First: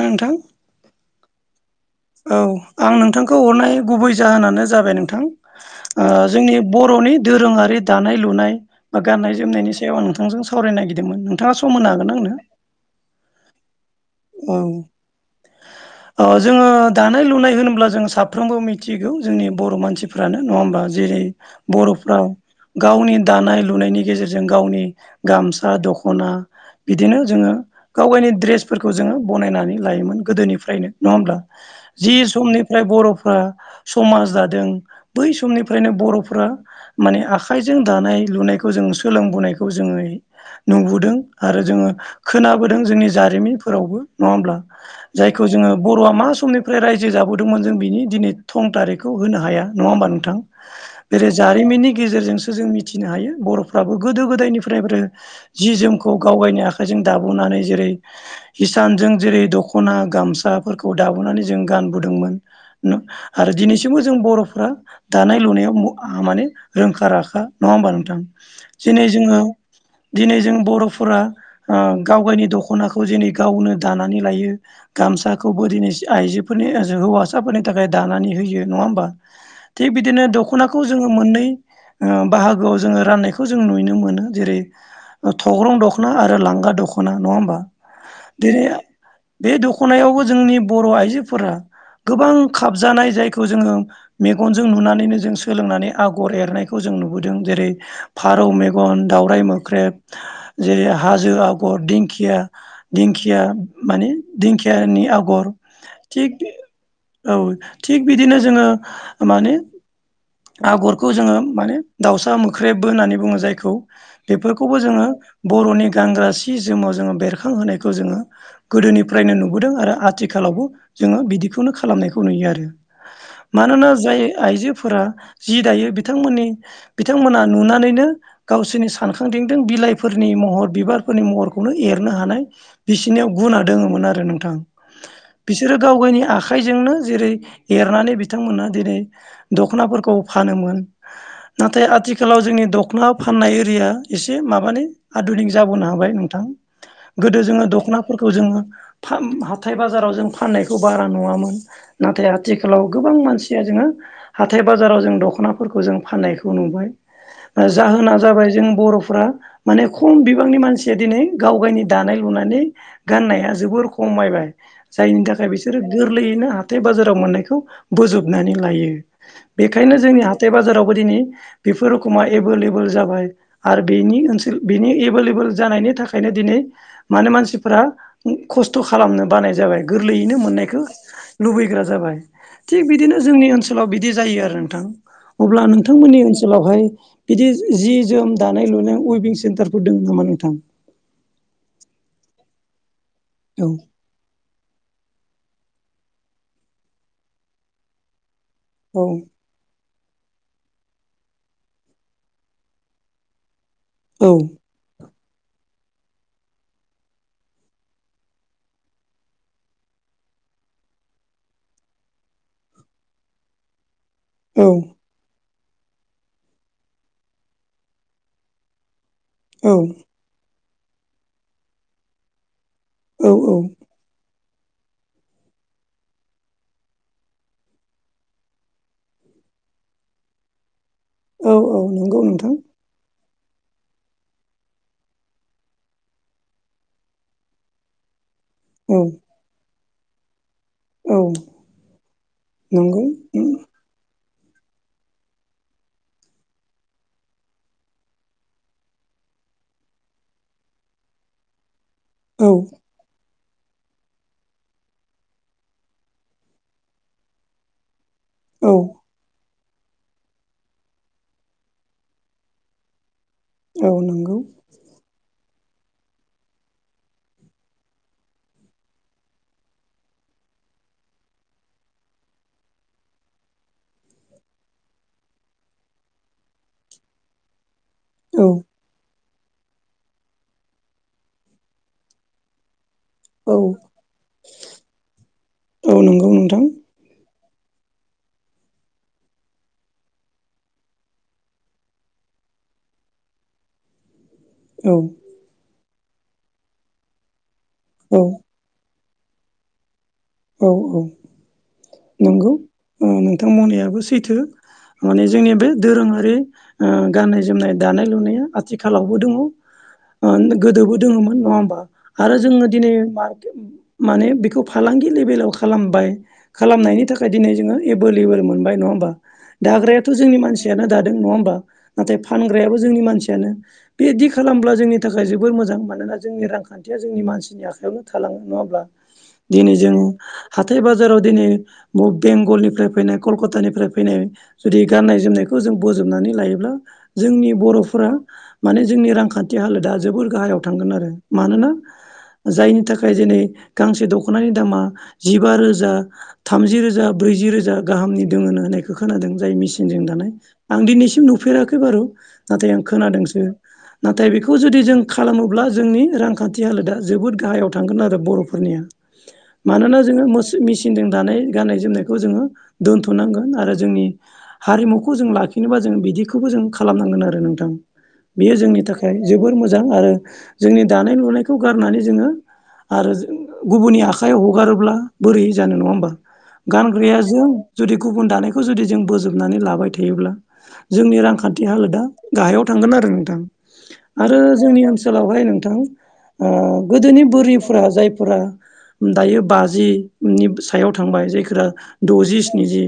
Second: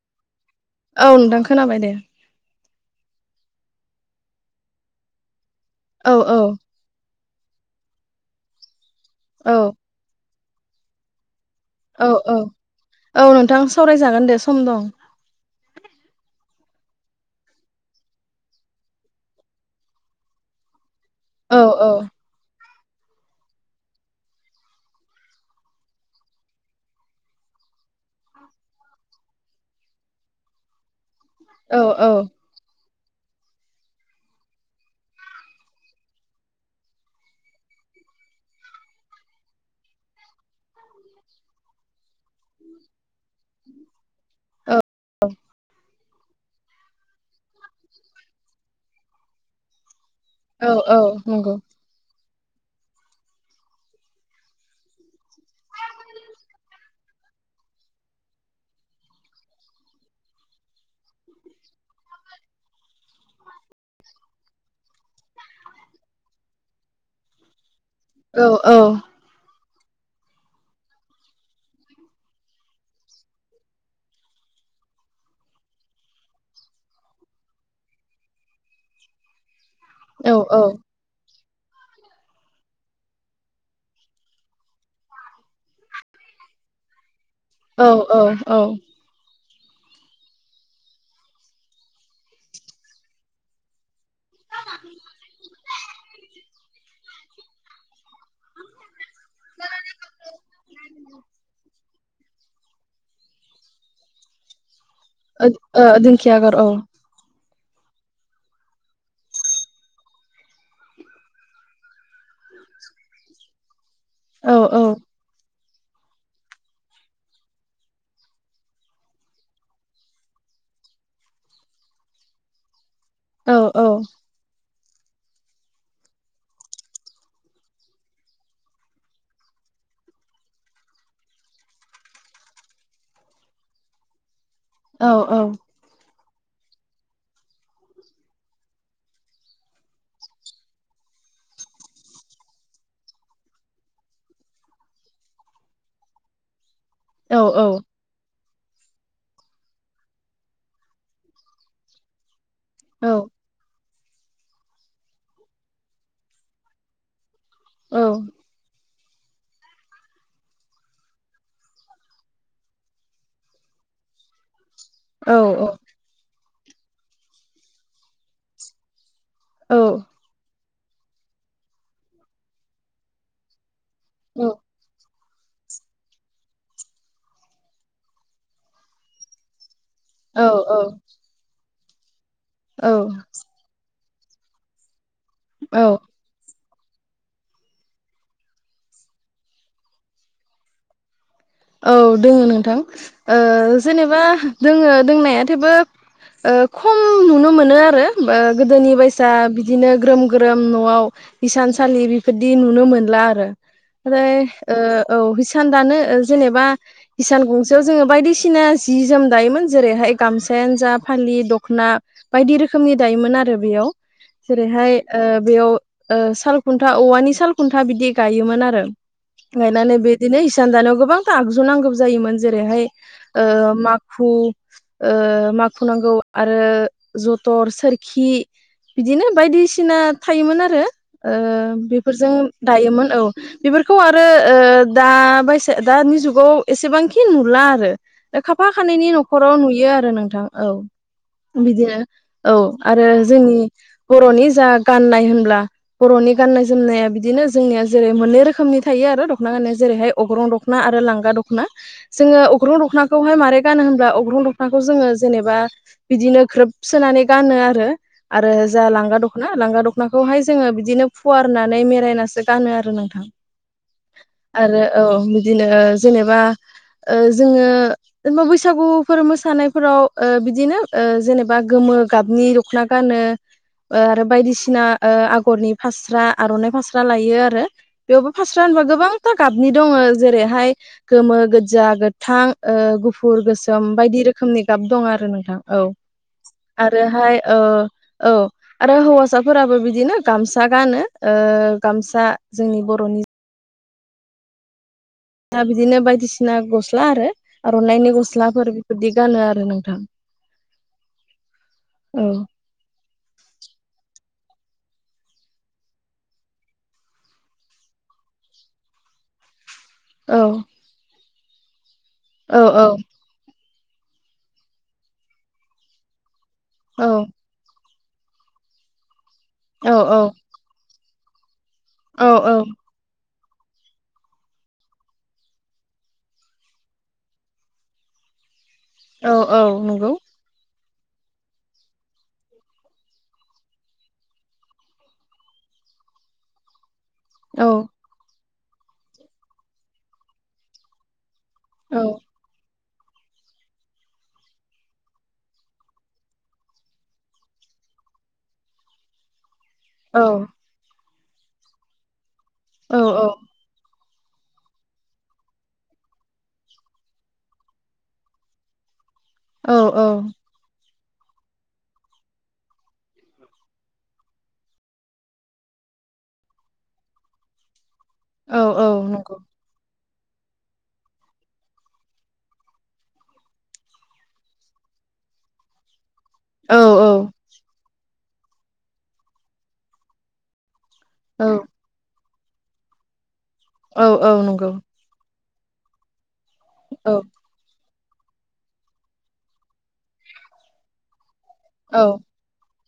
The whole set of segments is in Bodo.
आ नोंथां। औ नोंथां खोनाबाय दे। औ आं नोंथांखौ हरनाय गुबै जाहोनानो जाबाय नोंथां। ओ औ औ जोंनि बर'नि दोरोङारि दानाय, लुनाय बा गाननाय औ जोमनायनि सायाव आ नोंथांजों सावरायनो नागिरदोंमोन नों औ औ औ नोंथां सावरायजागोन दे औ सम दं। ओ जोङो दानाय लुनाय होनोब्ला जों साफ्रोमबो मिथिगौ जोंनि बर' मानसिफ्रानो नङा होमबा? जेरै औ औ बर'फ्राव गावनि दानाय लु लुनायनि गेजेरजों गावनि गामसा, दखना बिदिनो जोङो गाव गायनि द्रेस फोरखौ जोङो बनायनानै लायोमोन गोदोनिफ्रायनो। नङा होमब्ला औ औ जि समनिफ्राय बर' फ्रा समाज दादों बै समनिफ्रायनो बर'फ्रा माने आखाइजों दानाय लुनायखौ जों सोलोंबोनायखौ जोङो नुबोदों। आरो जोङो खोनाबोदों जोंनि जारिमिनफोरावबो नङा होमब्ला जायखौ जोङो। बर'आ मा समनिफ्राय रायजो जाबोदोंमोन जों बिनि दिनै थं थारिखखौ होनो हाया, नङा होमबा नों थां औ औ [unintelligible] नंगौ जारिमिननि गेजेरजोंसो जों मिथिनो हायो बर'फ्राबो गोदो गोदायनिफ्रायब्रो जि जोमखौ गावगायनि आखाइजों दाबुना नै जेरै हिसानजों जेरै दख'ना गामसाफोरखौ दाबोनानै जों गानबोदोंमोन नु आरो दिनैसिमबो जों बर'फ्रा दानाय लुनायाव म माने रोंखा राखा नङा होमबा नोंथां? औ औ दिनै जोङो दिनै जों बर'फोरा ओ गाव गायनि दख'नाखौ जेनै गावनो दानानै लायो गामसाखौबो दिनै आइजोफोरनि हौवासाफोरनि थाखाय दानानै होयो। होयो नङा होमबा? थिग बिदिनो औ दख'नाखौ जोङो मोननै ओ बाहागोआव जोङो राननायखौ जों नुयनो मोनो जेरै थग्रं दख'ना आरो लां गा दख'ना नङा होमबा? औ औ। बे औ ओ जाया बे दखनायावबो जोंनि बर आइजोफोरा गोबां खाबजानाय जायखौ जोङो मेगनजों नुनानैनो जों सोलोंनानै आगर एरनाय खौ जों नुबोदों जेरै फारौ मेगन, दाावराइ मोख्रेब, जेरै हाजो आगर दिखिया दिंखिया माने दिंखियानि आगर थिक दिंखिया बे आगर औ औ। थिग बिदिनो जोङो माने आगरखौ जोङो माने दाउसा मोख्रेबबो होननानै बुङो जायखौ। औ बेफोरखौबो औ जोङो बर'नि गानग्रा सि जोमाव जोङो बेरखांहोनाय खौ जोङो गोदोनिफ्रायनो नुबोदों आरो आथिखालावबो जोङो बिदिखौनो खालामनायखौ नुयो आरो। औ औ मानोना जाय आइजो फोरा जि दायो बिथांमोननि बिथांमोना नुनानैनो गावसोरनि सानखांदिंदों बि बिलाइफोरनि महर बिबारफोरनि महरखौनो एरनो हानाय बिसिनियाव गुना दङोमोन आरो नोंथां। औ औ औ बिसोरो गाव गावनि आख खाइजोंनो जेरै एरनानै बिथांमोनहा दिनै दख'नाफोरखौ फानोमोन नाथाय आथिखालाव जोंनि दखना फाननाय एरिया एसे माबानि आधुनिक जाबोनो हाबाय नोंथां। औ औ। फोरखौ जोङो हाथाय बाजाराव जों फाननायखौ बारा नुङामोन नाथाय आथिखालाव गोबां मानसिया जोङो हाथाय बाजाराव जों दखनाफोरखौ जों फाननायखौ नुबाय। जाहोना जाबाय जों बर' फ्रा माने खम बिबांनि मानसिया दिनै गाव गावनि दानाय लुनानै गाननाया जोबोर खमायबाय, जायनि थाखाय बिसोरो गोरलैयैनो हाथ थाय बाजाराव मोननायखौ बोजबनानै लायो। बेनिखायनो जोंनि हाथाय बाजाराव गोदोनि बेफोर खमा एबेलेबोल जाबाय आरो बेनि ओनसोल जानायनि थाखायनो दिनै माने मानसिफोरा खस्थ' खालामनो बानाय जाबाय। गोरलैयैनो मोननायखौ लुबैग्रा जाबाय, थिग बिदिनो जोंनि ओनसोलाव बिदि बिदि जायो आरो नोंथां। अब्ला औ औ नोंथांमोननि ओनसोलावहाय बिदि जि जोम दानाय लुनाय उइबिं सेन्टारफोर दोङो नामा नोंथां? औ दोङो नोंथां औ जेनेबा दोङो दोंनाया थेवबो ओ खम नुनो मोनो आरो गोदोनि औ बायसा बिदिनो ग्रोम ग्रोम न'आव हसानसालि बेफोरदि नुनो मोनला आरो। औ आ औ हिसानदानो जेनेबा हिसान गंसेयाव जोङो बायदिसिना जि जोम दायोमोन जेरैहाय गामसायानो जा फा दि दखना बायदि रोखोमनि दायोमोन आरो बेयाव औ जेरैहाय ओ बेयाव ओ सालखुन्था औवानि सालखुन्था बिदि गायोमोन आरो। औ गायनानै बिदिनो इसान दानायाव गोबांथ आगजु नांगौ जायोमोन जेरैहाय औ ओ माखु ओ माखु नांगौ आरो ज'थर, सोरखि बिदिनो बायदिसिना थायोमोन आरो। ओ औ औ नंगौ बेफोरजों नोंथां दायोमोन औ बेफोरखौ आरो ओ दा बायसा दानि जुगाव एसेबांखि नुला आरो खाफा औ खानैनि न'खराव नुयो आरो नोंथां औ औ बिदिनो औ नंगौ आरो जोंनि बरनि जा गाननाय होनब्ला बरनि गाननाय जोमनाया बिदिनो जोंनिया जेरै मोननै रोखोमनि थायो दखना गाननाय जेरैहाय अग्रं दखना आरो लांगा दखना जोङो औ अग्रं दखनाखौहाय मारै गानो होनब्ला अग्रं दखनाखौ जोङो जेनेबा बिदिनो ग्रोब सोनानै गानो आरो आरो औ जा लांगा दखना लांगा दखनाखौहाय जोङो बिदिनो फुवारनानै मेरायनानैसो गानो आरो नोंथां औ नंगौ आरो औ बिदिनो जेनेबा ओ जोङो बा बैसागु फोर मोसानायफोराव ओ बिदिनो जेनेबा गोमो गाबनि दख'ना गानो । ओ आरो बायदिसिना ओ आगरनि फास्रा आर'नाइ फास्रा लायो आरो । बेयावबो औ फास्रा होनबा गोबांथार गाबनि दङ' । जेरैहाय गोमो गोजा गोथां ओ गु फुर औ गोसोम बायदि रोखोमनि गाब दं आरो नोंथां औ नंगौ नोंथां आरोहाय ओ औ आरो हौवासाफोराबो बिदिनो गामसा गानो ओ गामसा जोंनि बर'नि । औ । दा बिदिनो बायदिसिना गस्ला आरो आर'नाइनि औ गस्लाफोर बिदि गानो आरो नोंथां । औ औ नंगौ नोंथां बुंनायाबो सैथो । माने जोंनि बे दोरोङारि ओ गाननाय-जोमनाय दानाय लुनाया आथिखालावबो दङ' । ओ औ गोदोबो दोङोमोन नङा होमबा आरो औ जोङो दिनै [unintelligible] माने बेखौ फालांगि लेभेलाव खालामबाय खालामनायनि औ थाखाय दिनै जोङो एभेलेबोल मोनबाय नङा होमबा औ दाग्रायाथ' जोंनि मानसियानो दादों नङा होमबा नाथाय औ फानग्रायाबो जोंनि मानसियानो । बेदि खालामब्ला जोंनि थाखाय जोबोर मोजां मानोना जोंनि रांखान्थिया जोंनि मानसिनि आखायावनो थालाङो नङा होमब्ला औ औ । जोङो हा थाय बाजाराव दिनै ब बेंगलनिफ्राय फैनाय कलकातानिफ्राय फैनाय जुदि गाननाय जोमनायखौ जों बोजबनानै लायोब्ला जोंनि औ बर'फ्रा माने जोंनि रांखान्थि हालोदा जोबोर गाहायाव थांगोन आरो । मानोना औ जायनि थाखाय जेनै गांसे दख'नानि दामा जिबा रोजा थामजि रोजा ब्रैजि रोजा गाहामनि दोङोनो होननायखौ खोनादों जाय मिसे नजों औ दानाय आं दिनैसिम नुफेराखै बारु नाथाय आं खोनादोंसो । नाथाय बेखौ जुदि जों खालामोब्ला जोंनि रांखान्थि हालोदा जोबोद गाहायाव थांगोन आरो बर'फोरनिया । औ मानोना जोङो मोस मि सिनजों दानाय गाननाय जोमनायखौ जोङो दोन्थ'नांगोन आरो जोंनि हारिमुखौ जों लाखिनोबा जों बिदिखौबो जों खालामनांगोन आरो नोंथां बेयो औ जोंनि औ थाखाय नंगौ जोबोर मोजां आरो जोंनि दानाय लुनायखौ गारनानै जोङो आरो जोङो गुबुननि आखाइआव हगारोब्ला बोरै जानो नङा होमबा औ गानग्राया जों जुदि गुबुन दानायखौ जुदि जों बोजोबनानै लाबाय थायोब्ला जोंनि रांखान्थि हालोदा गाहायाव थांगोन आरो नोंथां औ औ आरो नंगौ जोंनि ओनसोलावहाय नोंथां ओ औ गोदोनि बोरिफ्रा जायफोरा दायो बाजि नि सायाव थांबाय जायफोरा औ द'जि स्निजि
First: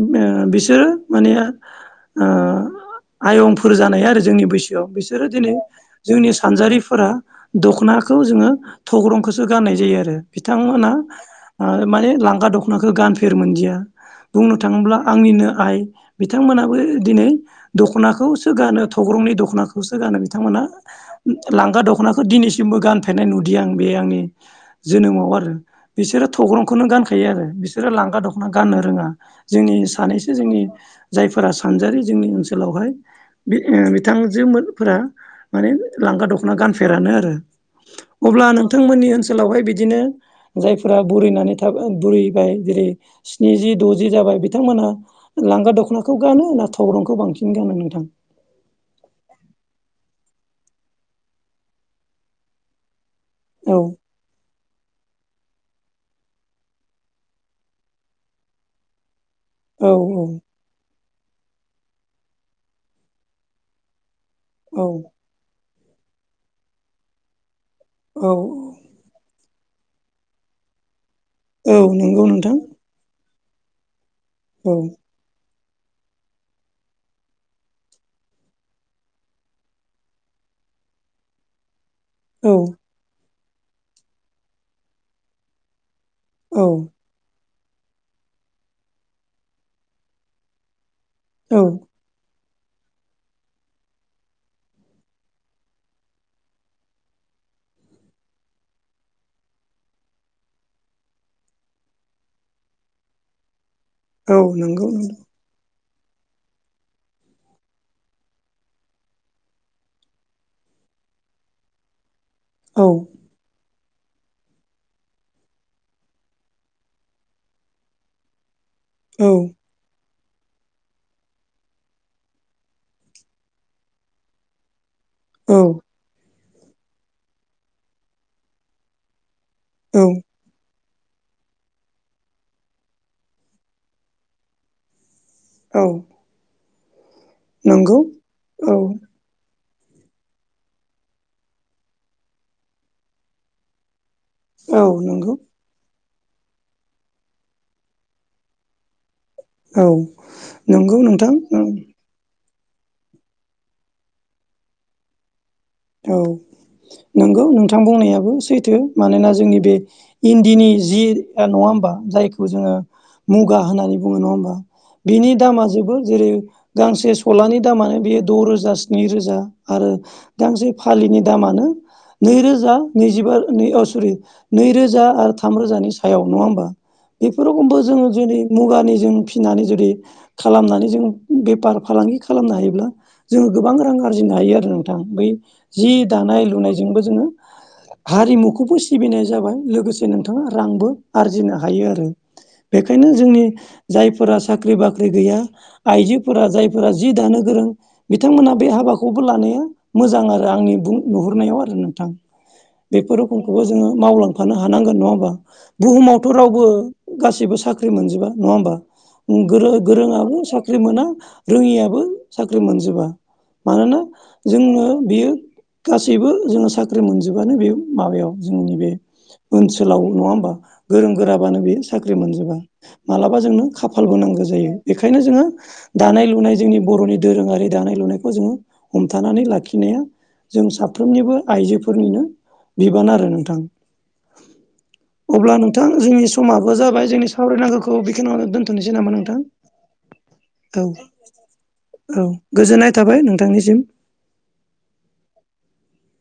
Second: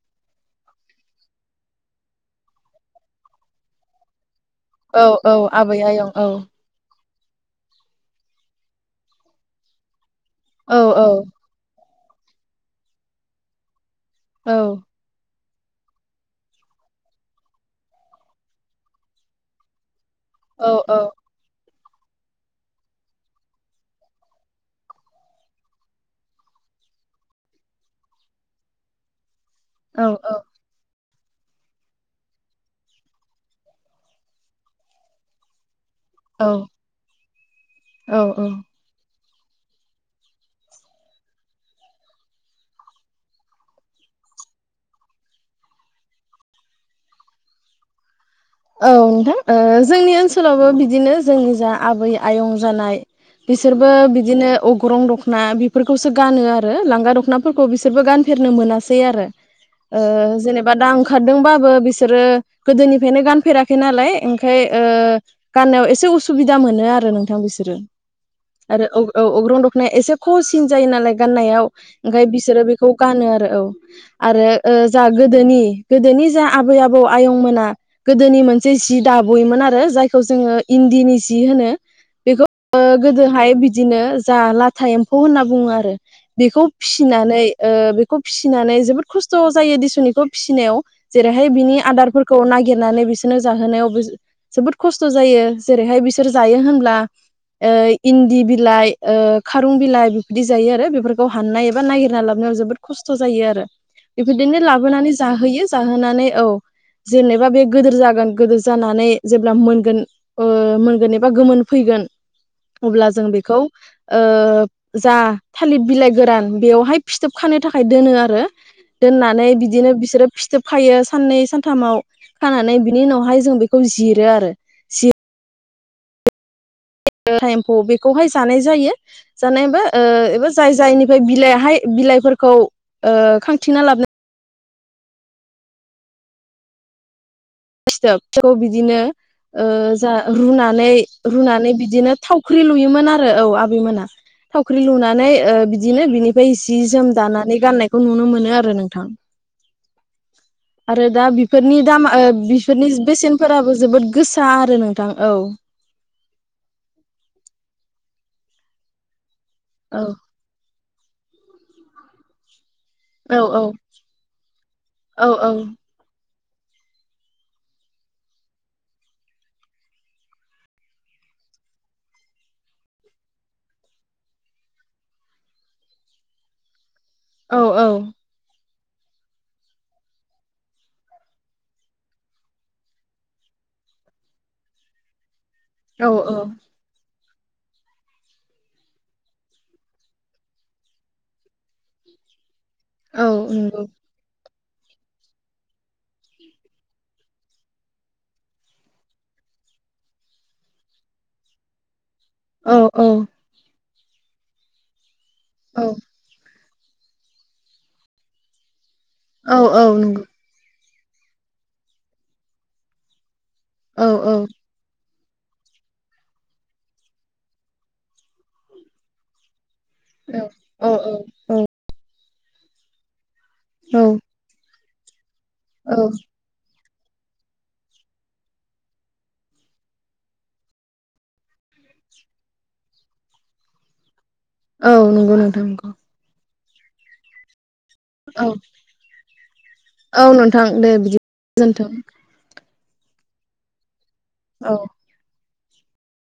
ओ बिसोरो माने आ आयंफोर जानाय आरो जोंनि बैसोआव बिसोरो औ औ दिनै आबै आयं औ जोंनि सानजारिफोरा दख'नाखौ जोङो थग्रंखौसो गाननाय जायो आरो औ बिथांमोना औ औ ओ माने लांगा दख'नाखो गानफेर मोनदिया औ बुंनो थाङोब्ला आंनिनो आइ बिथांमोनाबो दिनै दख'ना खौसो गानो थग्रंनि दख'नाखौसो गानो बिथांमोना औ लांगा दख'नाखौ दिनैसिमबो गानफेरनाय नुदिआ बे आंनि जोनोमाव आरो बिसोरो थग्रंखौनो गानखायो आरो बिसोरो लांगा दख'ना गाननो रोङा । जोंनि सानैसो औ जोंनि जायफोरा सानजारि जोंनि ओनसोलावहाय बि-बिथांजो मोनफोरा माने लांगा दख'ना औ गानफेरानो आरो औ अब्ला औ नोंथांमोननि ओनसोलावहाय बिदिनो जायफोरा बुरिनानै थाबाय बुरैबाय जेरै स्निजि द'जि जाबाय बिथांमोनहा लांगा दख'नाखौ गानो ना थग्रंखौ बांसिन गानो नोंथां? सोलावबो बिदिनो जोंनि जा आबै आयं जानाय औ बिसोरबो बिदिनो अग्रं दख'ना बि फोरखौसो गानो आरो लांगा दखनाफोरखौ बिसोरबो गानफेरनो मोनासै आरो। औ जेनेबा दा ओंखारदोंबाबो बिसोरो गोदोनिफ्रायनो गान फेराखै नालाय ओंखाय ओ गाननायाव एसे उसुबिदा मोनो आरो नोंथां बिसोरो। औ आरो औ औ अग्रं दखनाया एसे खहसिन जायो नालाय। गाननायाव औ ओंखाय नंगौ नोंथां बिसोरो बेखौ गानो आरो औ आरो औ जाहा गोदोनि गोदोनि जा आबै आबौ आयंमोना गोदोनि मोनसे जि दाबयोमोन आरो जायखौ जोङो इन्दिनि जि होनो। बेखौ औ गोदोहाय बिदिनो जा लाथा एम्फौ होनना बुङो आरो बेखौ औ फिनानै ओ बेखौ फिसिनानै जोबोद खस्थ' जायो दिसुन एखौ फिसिनायाव जेरैहाय औ बिनि आदारफोरखौ नागिरनानै बिसोरनो जाहोनायाव जोबोद खस्थ' जायो जेरैहाय बिसोर जायो होनब्ला इन्दि बिलाइ खारुं बिलाइ बेफोरदि जायो आरो बेफोरखौ हाननाय एबा नागिरना लाबोनो जोबोद खस्थ जायो आरो औ बेफोरदिनो नंगौ लाबोनानै जाहोयो जाहोनानै औ जेनेब बा बे गोदोर जागोन गोदोर जानानै जेब्ला मोनगोन ओ मोनगोन एबा गोमोन फैगोन औ अब्ला जों बेखौ ओ जा थालिर बिलाइ गोरान बेवहाय फिथोब खानो थाखाय दोनो आरो औ दोननानै बिदिनो बिसोरो फिथोबखायो साननै सानथामाव। खानानै बिनि उनावहाय जों बेखौ जिरो आरो जिर औ थाइम्फ' बेखौहाय जानाय जायो जानायबो औ ओ जाय जायनि ओमफ्राय बिलाइहाय बिलाइफोरखौ ओ खांथिना लाबोना औ नंगौ फिथोबखौ औ बिदिनो ओ जा रुनानै रुनानै बिदिनो थावख्रि लुयोमोन आरो औ आबैमोना। थावख्रि औ लुनानै नंगौ बिदिनो बिनिफ्राय जि जोम दानानै गाननायखौ नुनो मोनो आरो नोंथां। औ नंगौ आरो दा नोंथां बेफोरनि औ दामा ओ बि बिफोरनि बेसेनफोराबो जोबोद गोसा आरो नोंथां औ। औ नंगौ नोंथां बुंनायाबो सैथो मानोना जोंनि बे औ इन्दिनि जि नङा होमबा जायखौ जोङो औ मुगा औ होननानै बुङो नङा होमबा औ बिनि औ दामा जोबो जेरै गांसे सलानि दामानो बेयो द' रोजा स्नि रोजा आरो गांसे फालिनि दामानो नैरोजा नैजिबा नै अ सरि नैरोजा आरो थामरोजानि सायाव नङा होमबा। बेफोर औ रखमबो जोङो जेरै मुगा नि जों फिसिनानै जुदि खालामनानै जों बेफार फालांगि खालामनो हायोब्ला जोङो गोबां रां आरजिनो हायो आरो नोंथां बै जि औ दानाय औ लुनायजोंबो जोङो हारिमुखौबो सिबिनाय जाबाय लोगोसे नोंथाङा रांबो आरजिनो हायो आरो बेखायनो जोंनि औ नंगौ जायफोरा साख्रि बाख्रि गैया आइजोफोरा जायफोरा जि दानो गोरों बिथांमोनहा बे हाबाखौबो लानाया मोजां आरो आंनि बुं नुहुरनायाव आरो नोंथां औ औ बेफोर रोखोमखौबो जोङो मावलांफानो हानांगोन नङा होमबा औ बुहुमावथ' रावबो गासिबो साख्रि मोनजोबा नङा होमबा। औ गो औ नंगौ गोरोंङाबो साख्रि मोना रोङियाबो साख्रि मोनजोबा मानोना औ औ जोंनो बेयो गासैबो जोङो साख्रि मोनजोबानो बे माबायाव जोंनि बे ओनसोल आव नङा होमबा औ औ गोरों गोराबानो बेयो साख्रि मोनजोबा मालाबा अब्ला जोंनो औ खाफालबो नांगौ जायो बेखायनो जोङो औ दानाय लुनाय बर'नि दोरोङारि दानाय लुनायखौ जोङो हम होबथानानै लाखिनाया जों साफ्रोमनिबो आइजोफोरनिनो बिबान आरो नोंथां औ नंगौ अब्ला नोंथां नंगौ जोंनि समाबो जाबाय जोंनि सावरायनांगौखौ खौ बेखनावनो औ दोन्थ'नोसै नामा नोंथां औ नोंथां औ दे बिदि गोजोन्थों औ गोजोननाय थाबाय नोंथांनिसिम औ